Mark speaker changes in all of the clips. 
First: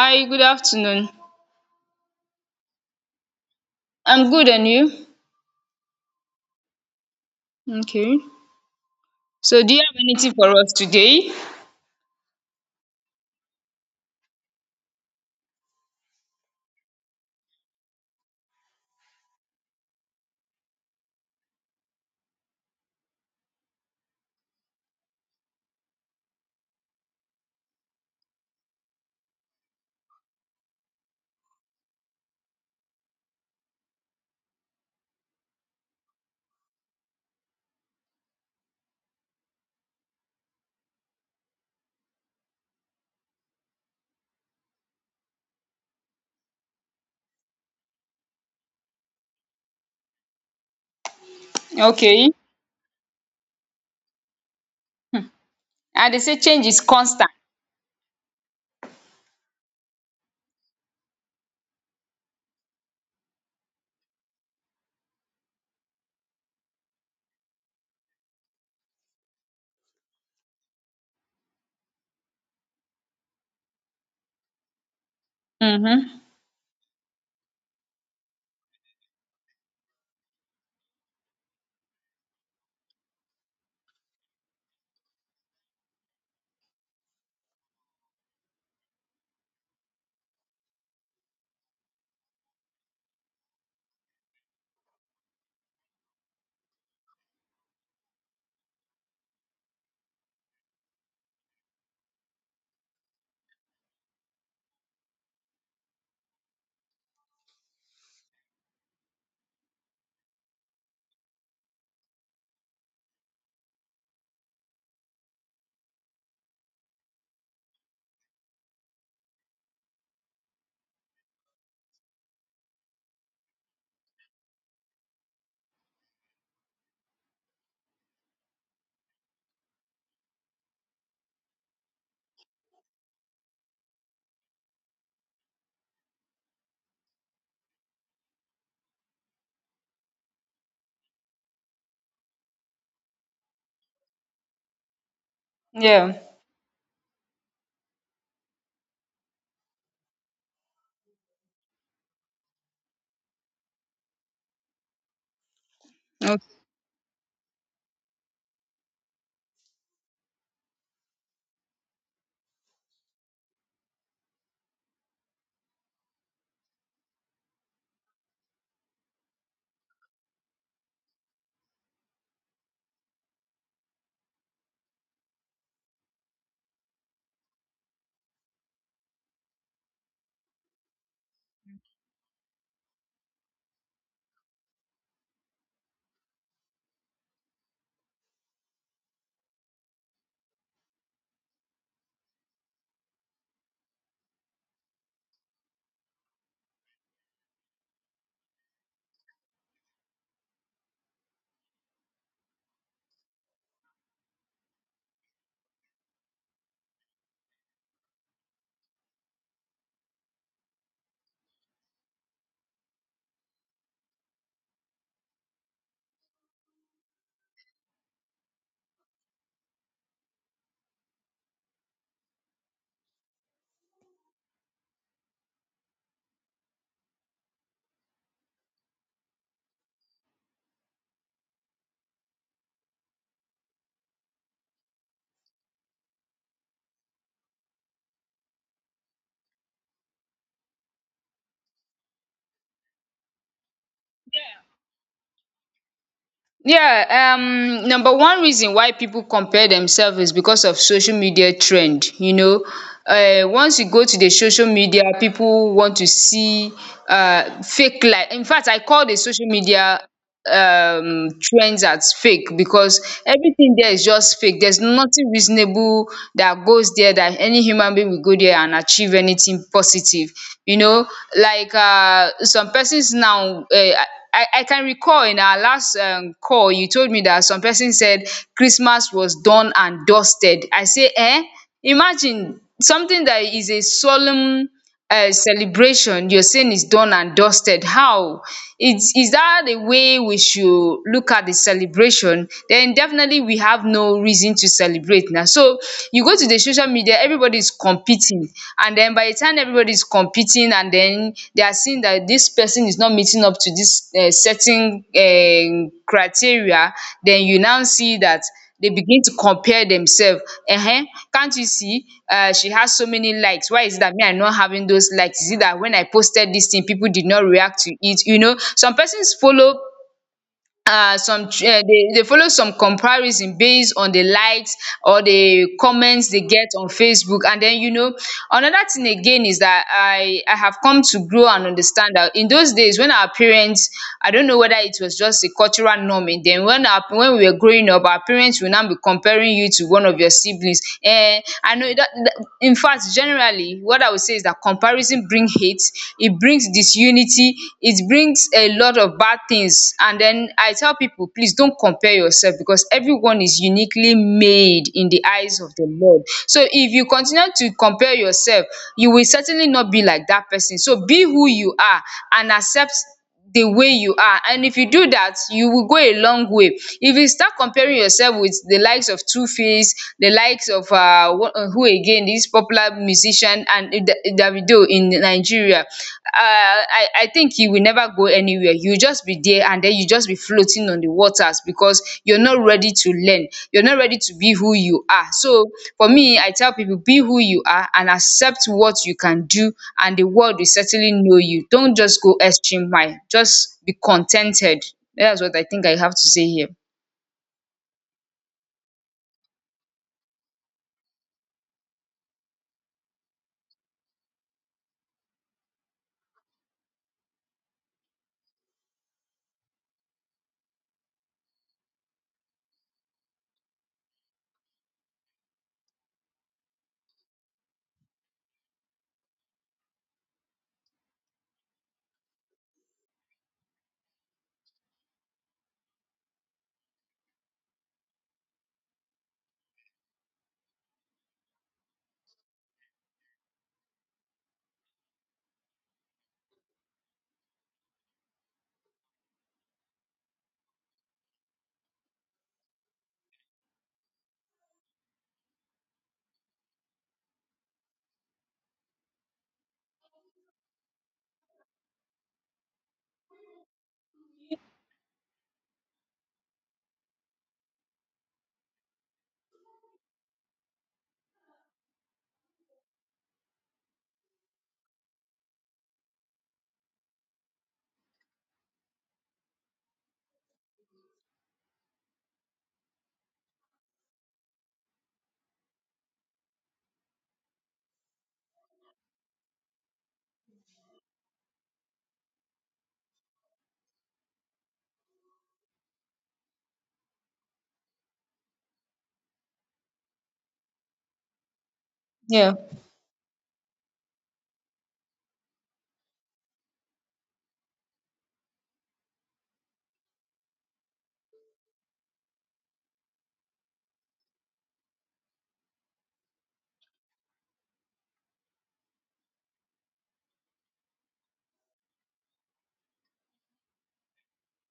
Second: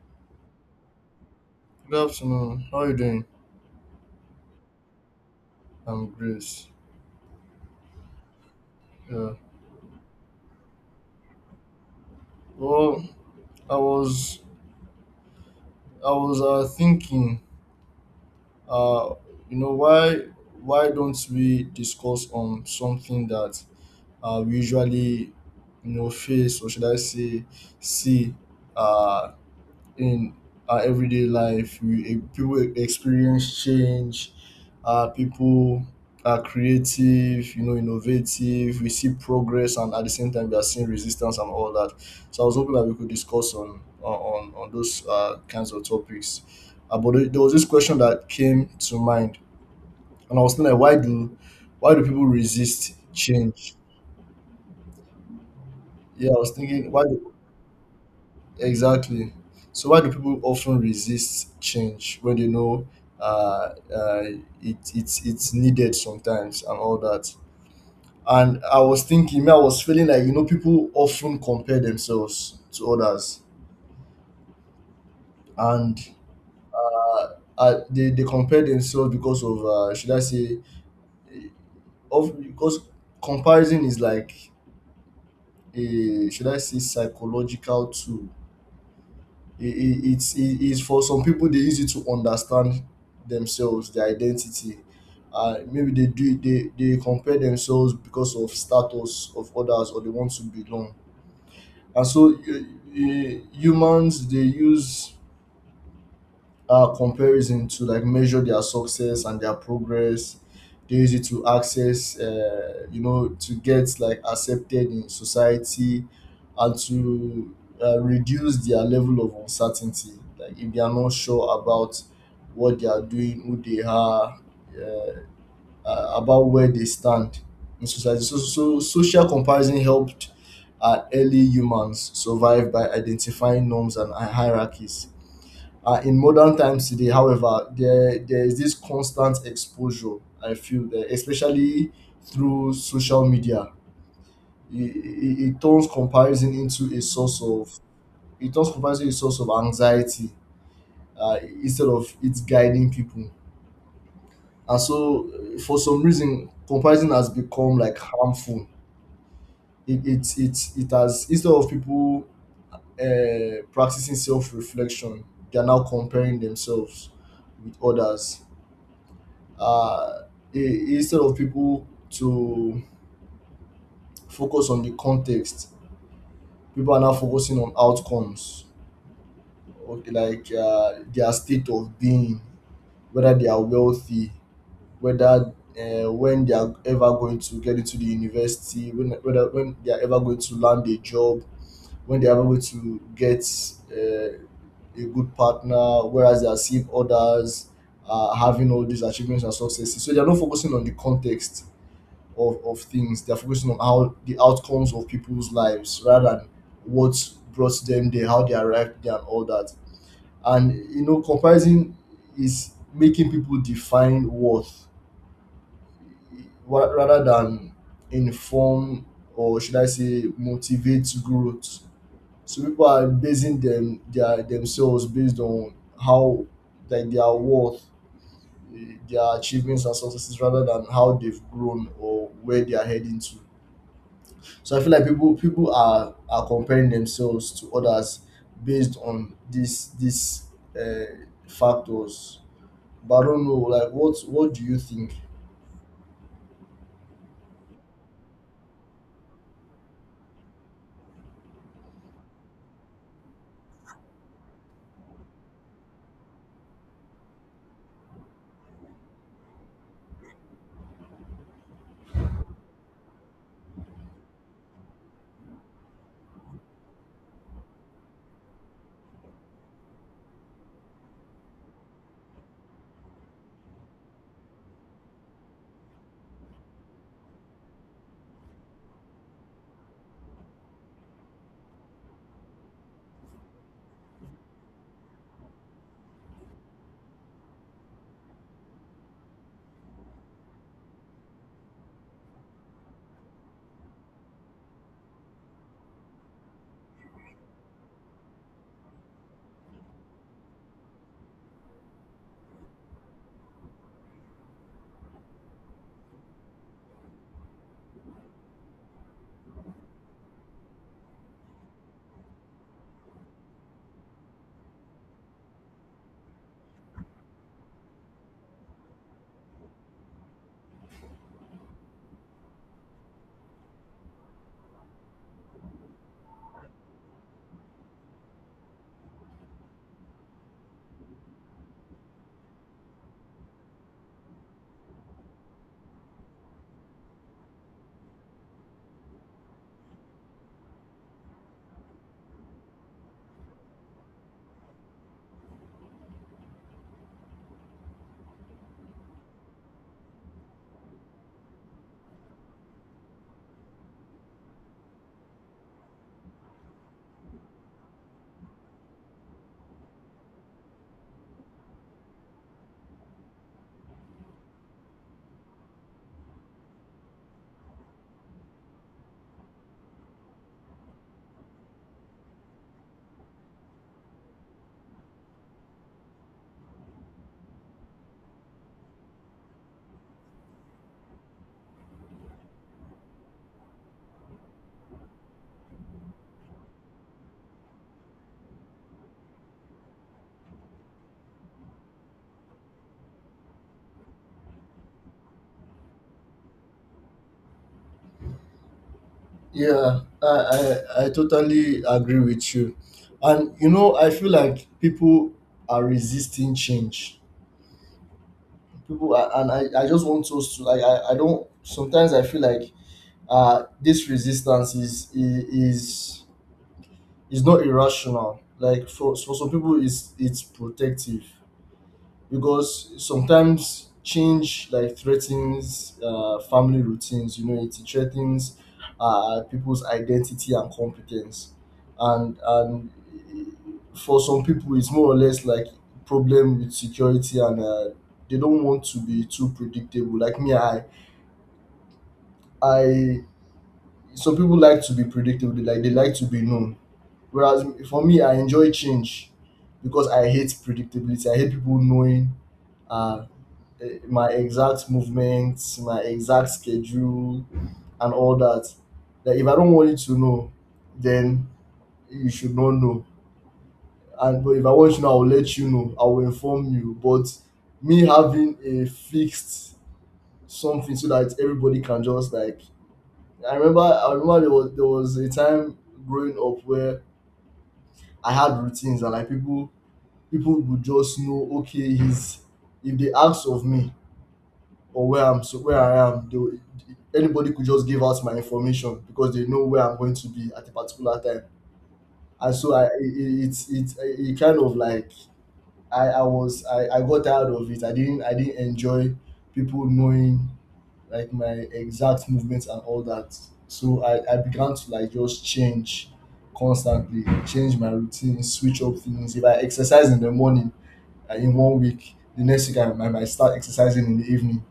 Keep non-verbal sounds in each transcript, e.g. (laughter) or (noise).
Speaker 1: Hi, good afternoon.
Speaker 2: Good afternoon. How are you doing?
Speaker 1: I'm good, and you?
Speaker 2: I'm great.
Speaker 1: Okay.
Speaker 2: Yeah.
Speaker 1: So, do you have anything for us today?
Speaker 2: Well, I was I was thinking, uh, you know, why why don't we discuss on something that we usually, face or should I say, see, uh, in our everyday life. We people experience change. People are creative, innovative. We see progress, and at the same time, we are seeing resistance and all that. So I was hoping that we could discuss on those kinds of topics. But there was this question that came to mind, and I was thinking, like, why do people
Speaker 1: Okay.
Speaker 2: resist change?
Speaker 1: And they
Speaker 2: Yeah,
Speaker 1: say
Speaker 2: I was
Speaker 1: change is
Speaker 2: thinking, why
Speaker 1: constant.
Speaker 2: exactly. So why do people often resist change when they know uh, uh, it's needed sometimes and all that? And I was thinking, me, I was feeling like people often compare themselves to others, and
Speaker 1: Mm-hmm.
Speaker 2: they compare themselves because of should I say, eh, of because comparison is like a should I say psychological tool, it's for some people, they use it to understand themselves, their identity. Maybe they compare themselves because of status of others, or they want to belong, and so humans, they use comparison to like measure their success and their progress. They use it to access, to get like accepted in society, and to reduce their level of uncertainty. Like if they are not sure about what they are doing, who they are, uh, about where they stand in society. So social comparison helped early humans survive by identifying norms and hierarchies. In modern times today, however, there is this constant exposure. I feel that especially through social media, it turns
Speaker 1: Yeah.
Speaker 2: comparison into a source of it turns comparison into a source of anxiety, instead of it's guiding people. And so, for some reason, comparison has become like harmful. It has, instead of people practicing self reflection, they are now comparing themselves with others. uh, Instead of people to focus on the context, people are now focusing on outcomes, okay, like their state of being, whether they are wealthy, whether when they are ever going to get into the university, when they are ever going to land a job, when they are ever going to get uh, a good partner, whereas they are seeing others having all these achievements and successes. So they are not focusing on the context of things. They're focusing on how the outcomes of people's lives rather than what brought them there, how they arrived there, and all that. And comparison is making people define worth, rather than inform, or should I say motivate growth. So people are basing themselves based on how, like, their worth, their achievements and successes rather than how they've grown or where they are heading to. So I feel like people are comparing themselves to others based on this factors. But I don't know, like what do you think?
Speaker 1: Yeah, number one reason why people compare themselves is because of social media trend. Once you go to the social media, people want to see fake life. In fact, I call the social media trends as fake, because everything there is just fake. There's nothing reasonable that goes there, that any human being will go there and achieve anything positive, you know like some persons now, I can recall in our last call, you told me that some person said Christmas was done and dusted. I say, eh? Imagine something that is a solemn celebration, you're saying is done and dusted. How? Is that the way we should look at the celebration? Then definitely we have no reason to celebrate now. So you go to the social media, everybody's competing. And then by the time everybody's competing and then they are seeing that this person is not meeting up to this certain criteria, then you now see that they begin to compare themselves. um can't you see, she has so many likes? Why is it that me, I am not having those likes? Is it that when I posted this thing people did not react to it? Some persons follow, some, they dey follow some comparison based on the likes or the comments they get on Facebook. And then, another thing again is that I have come to grow and understand that in those days when our parents, I don't know whether it was just a cultural norm in them, when our when we were growing up, our parents will now be comparing you to one of your siblings. And I know in fact, generally what I would say is that comparison bring hate, e it brings disunity, it brings a lot of bad things. And then I tell people, please don't compare yourself, because everyone is uniquely made in the eyes of the Lord. So if you continue to compare yourself, you will certainly not be like that person. So be who you are and accept the way you are, and if you do that, you will go a long way. If you start comparing yourself with the likes of Two Face, the likes of who again, this popular musician, and Davido in Nigeria, I think you will never go anywhere. You will just be there, and then you just be floating on the waters, because you're not ready to learn. You're not ready to be who you are. So for me, I tell people, be who you are and accept what you can do, and the world will certainly know you. Don't just go extreme mile. Just be contented. That's what I think I have to say here.
Speaker 2: Yeah, I totally agree with you, and I feel like people are resisting change. People are, and I just want us to like I don't, sometimes I feel like this resistance is it's not irrational. Like for, some people, it's protective because sometimes change like threatens family routines. You know, it threatens people's identity and competence, and for some people, it's more or less like problem with security and. They don't want to be too predictable. Like me, I. Some people like to be predictable. They like to be known. Whereas for me, I enjoy change because I hate predictability. I hate people knowing uh, my exact movements, my exact schedule, and all that. Like if I don't want you to know, then you should not know. And but if I want you to know, I'll let you know. I will inform you. But me having a fixed something so that everybody can just like, I remember there was a time growing up where I had routines, and like people would just know, okay, he's if they ask of me or where I am, anybody could just give out my information because they know where I'm going to be at a particular time. And
Speaker 1: Yeah.
Speaker 2: so I it's it, it, it kind of like, I got tired of it. I didn't enjoy people knowing like my exact movements and all that. So I began to like just change, constantly change my routine, switch up things. If I exercise in the morning and in one week, the next week I might start exercising in the evening,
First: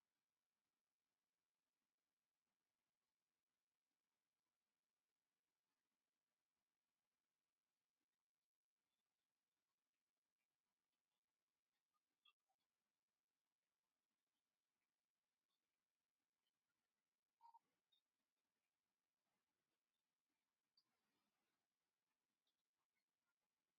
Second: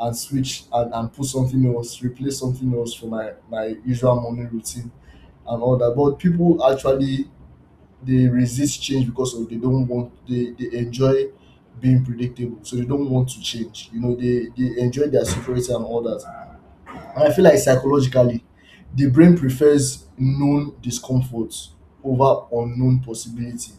Speaker 2: and switch and put something else, replace something else for my usual morning routine and all that. But people actually, they resist change because of, they don't want, they enjoy being predictable, so they don't want to change. They enjoy their security and all that. And I feel like psychologically, the brain prefers known discomfort over unknown possibility.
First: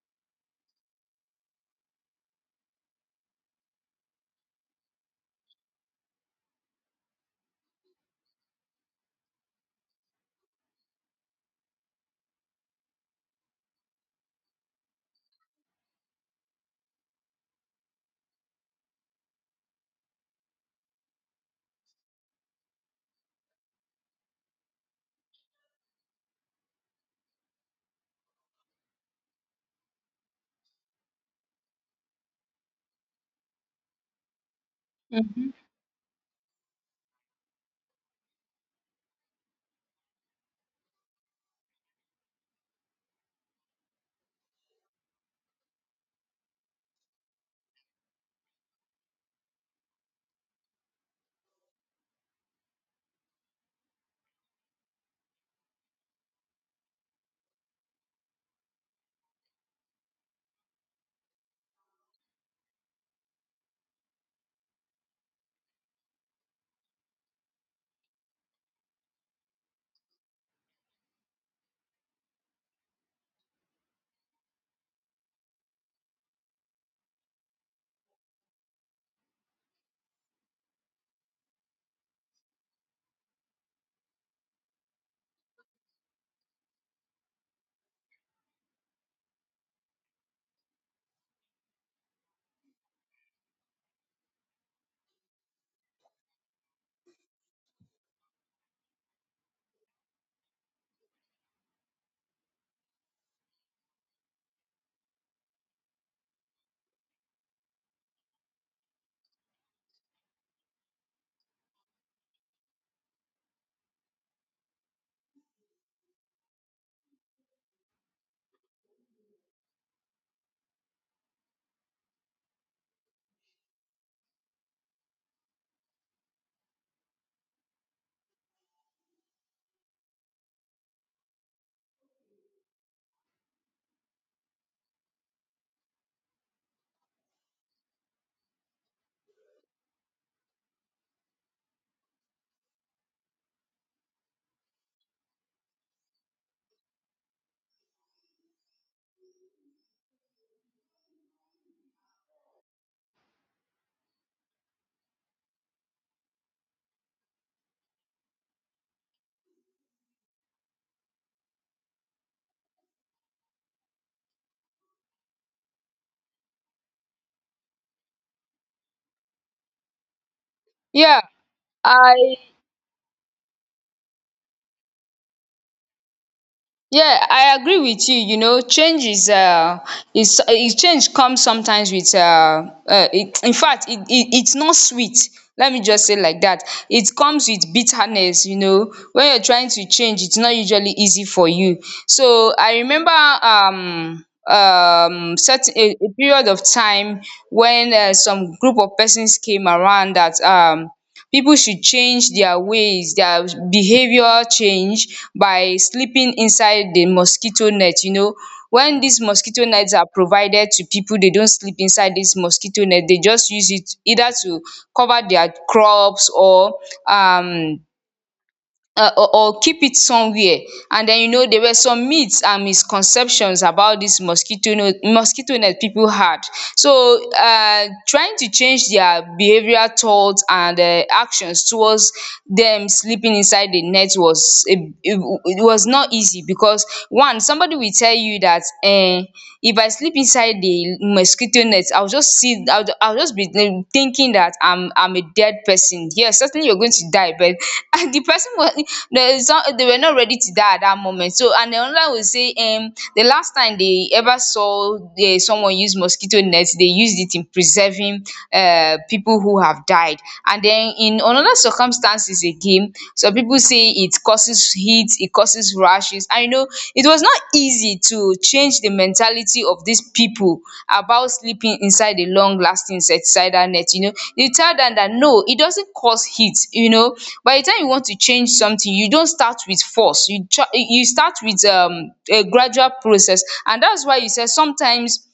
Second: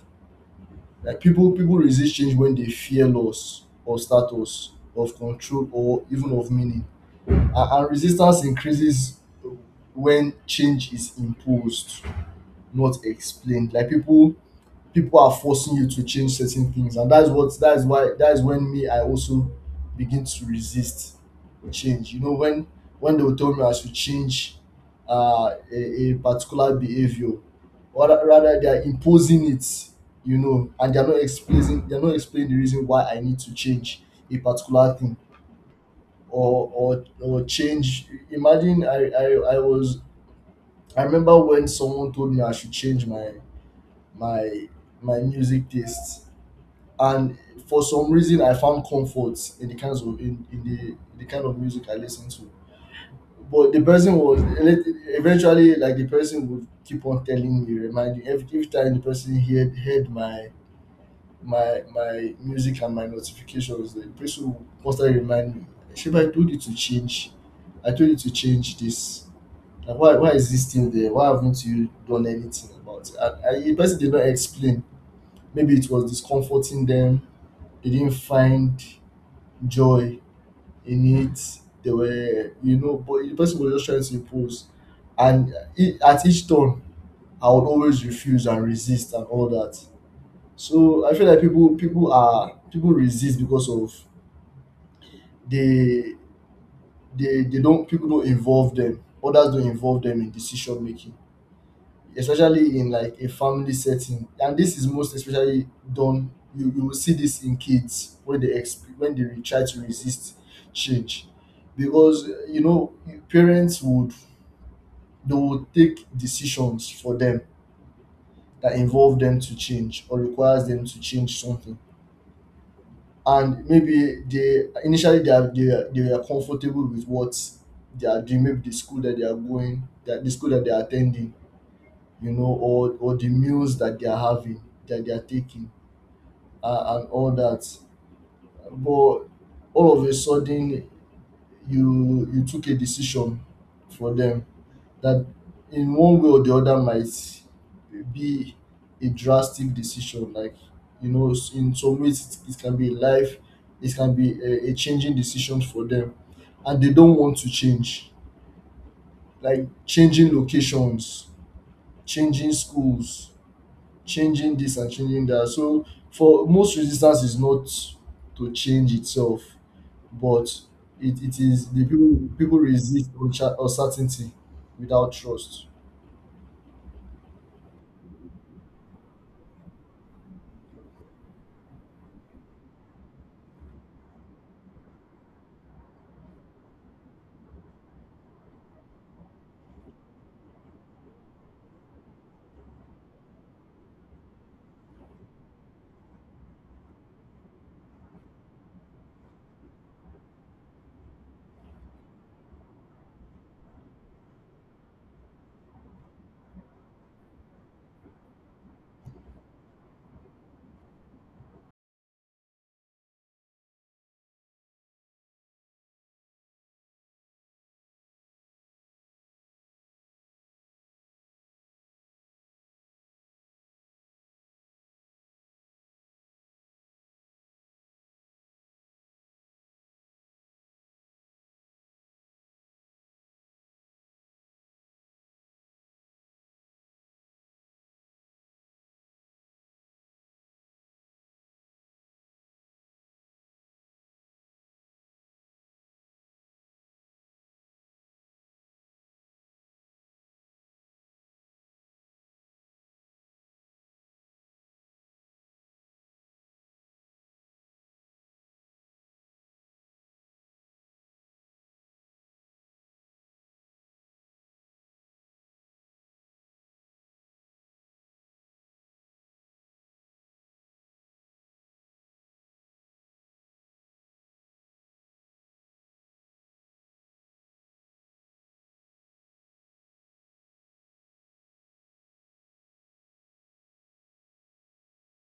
Speaker 2: Like people resist change when they fear loss or status, of control, or even of meaning. And resistance increases when change is imposed, not explained. Like people are forcing you to change certain things, and that's what that's why that's when, me, I also begin to resist change. When they will tell me I should change a particular behavior, or rather they are imposing it. And they're not explaining the reason why I need to change a particular thing, or change imagine, I remember when someone told me I should change my my music taste. And for some reason, I found comfort in the kind of music I listen to. But the person was eventually, like, the person would keep on telling me, reminding every time the person heard my music and my notifications, the person would constantly remind me, Sheba, I told you to change. I told you to change this. Like why is this still there? Why haven't you done anything about it? And the person did not explain. Maybe it was discomforting them. They didn't find joy in it. They were, but the person was just trying to impose. And it at each turn, I would always refuse and resist and all that. So I feel like people resist because of, they they don't people don't involve them. Others don't involve them in decision making, especially in like a family setting. And this is most especially done, you will see this in kids when they try to resist change. Because parents would, they will take decisions for them that involve them to change or requires them to change something. And maybe they, initially, they are they are comfortable with what they are doing. Maybe the school that they are going that the school that they are attending, or the meals that they are having, that they are taking, and all that. But all of a sudden, you took a decision for them that, in one way or the other, might be a drastic decision. Like in some ways, it can be life, it can be a changing decision for them, and they don't want to change. Like changing locations, changing schools, changing this and changing that. So for most, resistance is not to change itself, but
Speaker 1: Yeah.
Speaker 2: it is the,
Speaker 1: I
Speaker 2: people resist uncertainty without trust.
Speaker 1: Yeah, I agree with you. Change is change comes sometimes with in fact, it's not sweet. Let me just say like that. It comes with bitterness. When you're trying to change, it's not usually easy for you. So I remember, certain a period of time when, some group of persons came around that, people should change their ways, their behaviour, change by sleeping inside the mosquito net. When these mosquito nets are provided to people, they don't sleep inside this mosquito net. They just use it either to cover their crops, or um keep it somewhere. And den, there were some myths and misconceptions about dis mosquito no- mosquito net pipu had. So, trying to change their behavioral thought and, actions towards dem sleeping inside the net was, it it was not easy. Because one somebody will tell you dat, if I sleep inside the mosquito nets, I'll just be, thinking that I'm a dead person. Yes, certainly you're going to die, but (laughs) and the person was they were not ready to die at that moment. So, and then another will say, the last time they ever saw, someone use mosquito nets, they used it in preserving people who have died. And then in another circumstances again, some people say it causes heat, it causes rashes. And, it was not easy to change the mentality of these people about sleeping inside a long lasting insecticidal net. You know, you tell them that no, it doesn't cause heat. You know, by the time you want to change something, you don't start with force. You try, you start with, a gradual process. And that's why you said sometimes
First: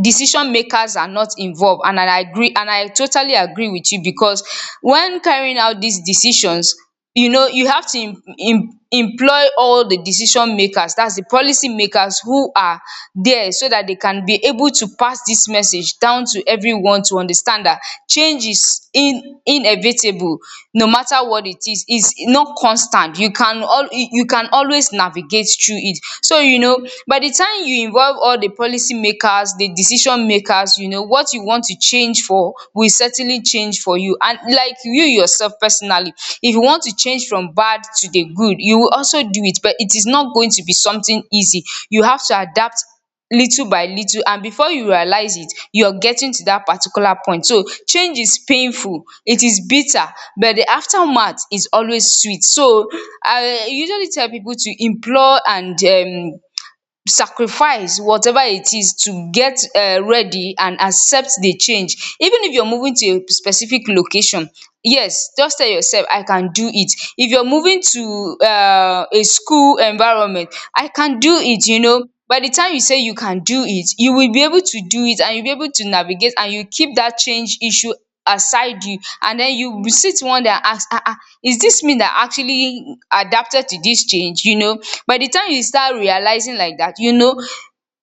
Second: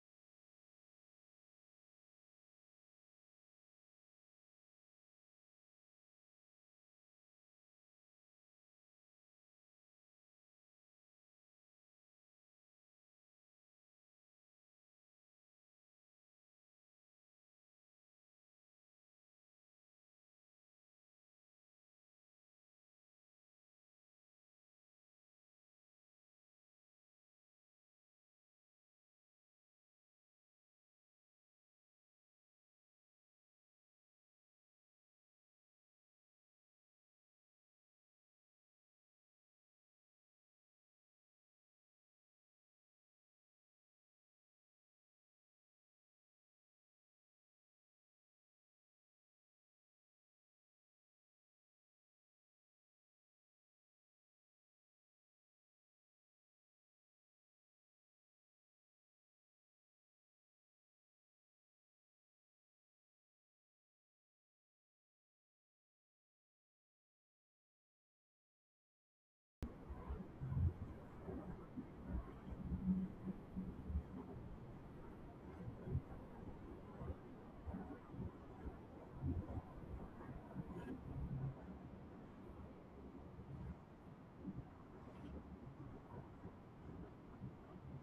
Speaker 1: decision makers are not involved, and I agree. And I totally agree with you, because when carrying out these decisions, you have to im im employ all the decision makers, that's the policy makers, who are there, so that they can be able to pass this message down to everyone to understand that change is, in inevitable. No matter what it is not constant. You can always navigate through it. So by the time you involve, tell all the policy makers, the decision makers, you know what you want to change for, will certainly change for you. And like you yourself personally, if you want to change from bad to the good, you will also do it. But it is not going to be something easy. You have to adapt little by little, and before you realize it, you're getting to that particular point. So change is painful, it is bitter, but the aftermath is always sweet. So I usually tell people to implore and, sacrifice whatever it is, to get, ready and accept the change. Even if you're moving to a specific location, yes, just tell yourself, I can do it. If you're moving to, a school environment, I can do it. By the time you say you can do it, you will be able to do it, and you'll be able to navigate. And you keep that change issue aside, you, and then you will sit one day and ask, ah ah, is this me that actually adapted to this change? By the time you start realizing like that,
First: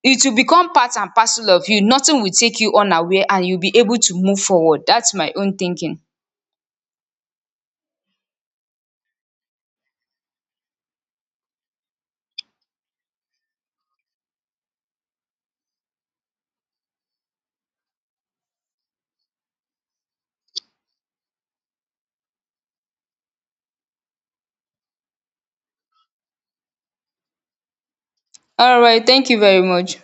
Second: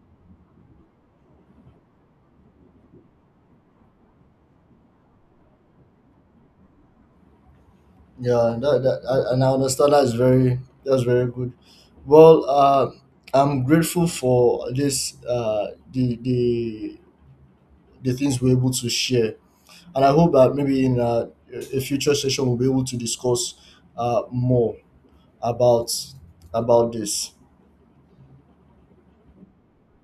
Speaker 1: it will become part and parcel of you. Nothing will take you unaware, and you'll be able to move forward. That's my own thinking.
Speaker 2: Yeah, and I understand. That's very good. Well, I'm grateful for this the things we're able to share, and I hope that maybe in a future session we'll be able to discuss more about about this.
Speaker 1: All right, thank you very much.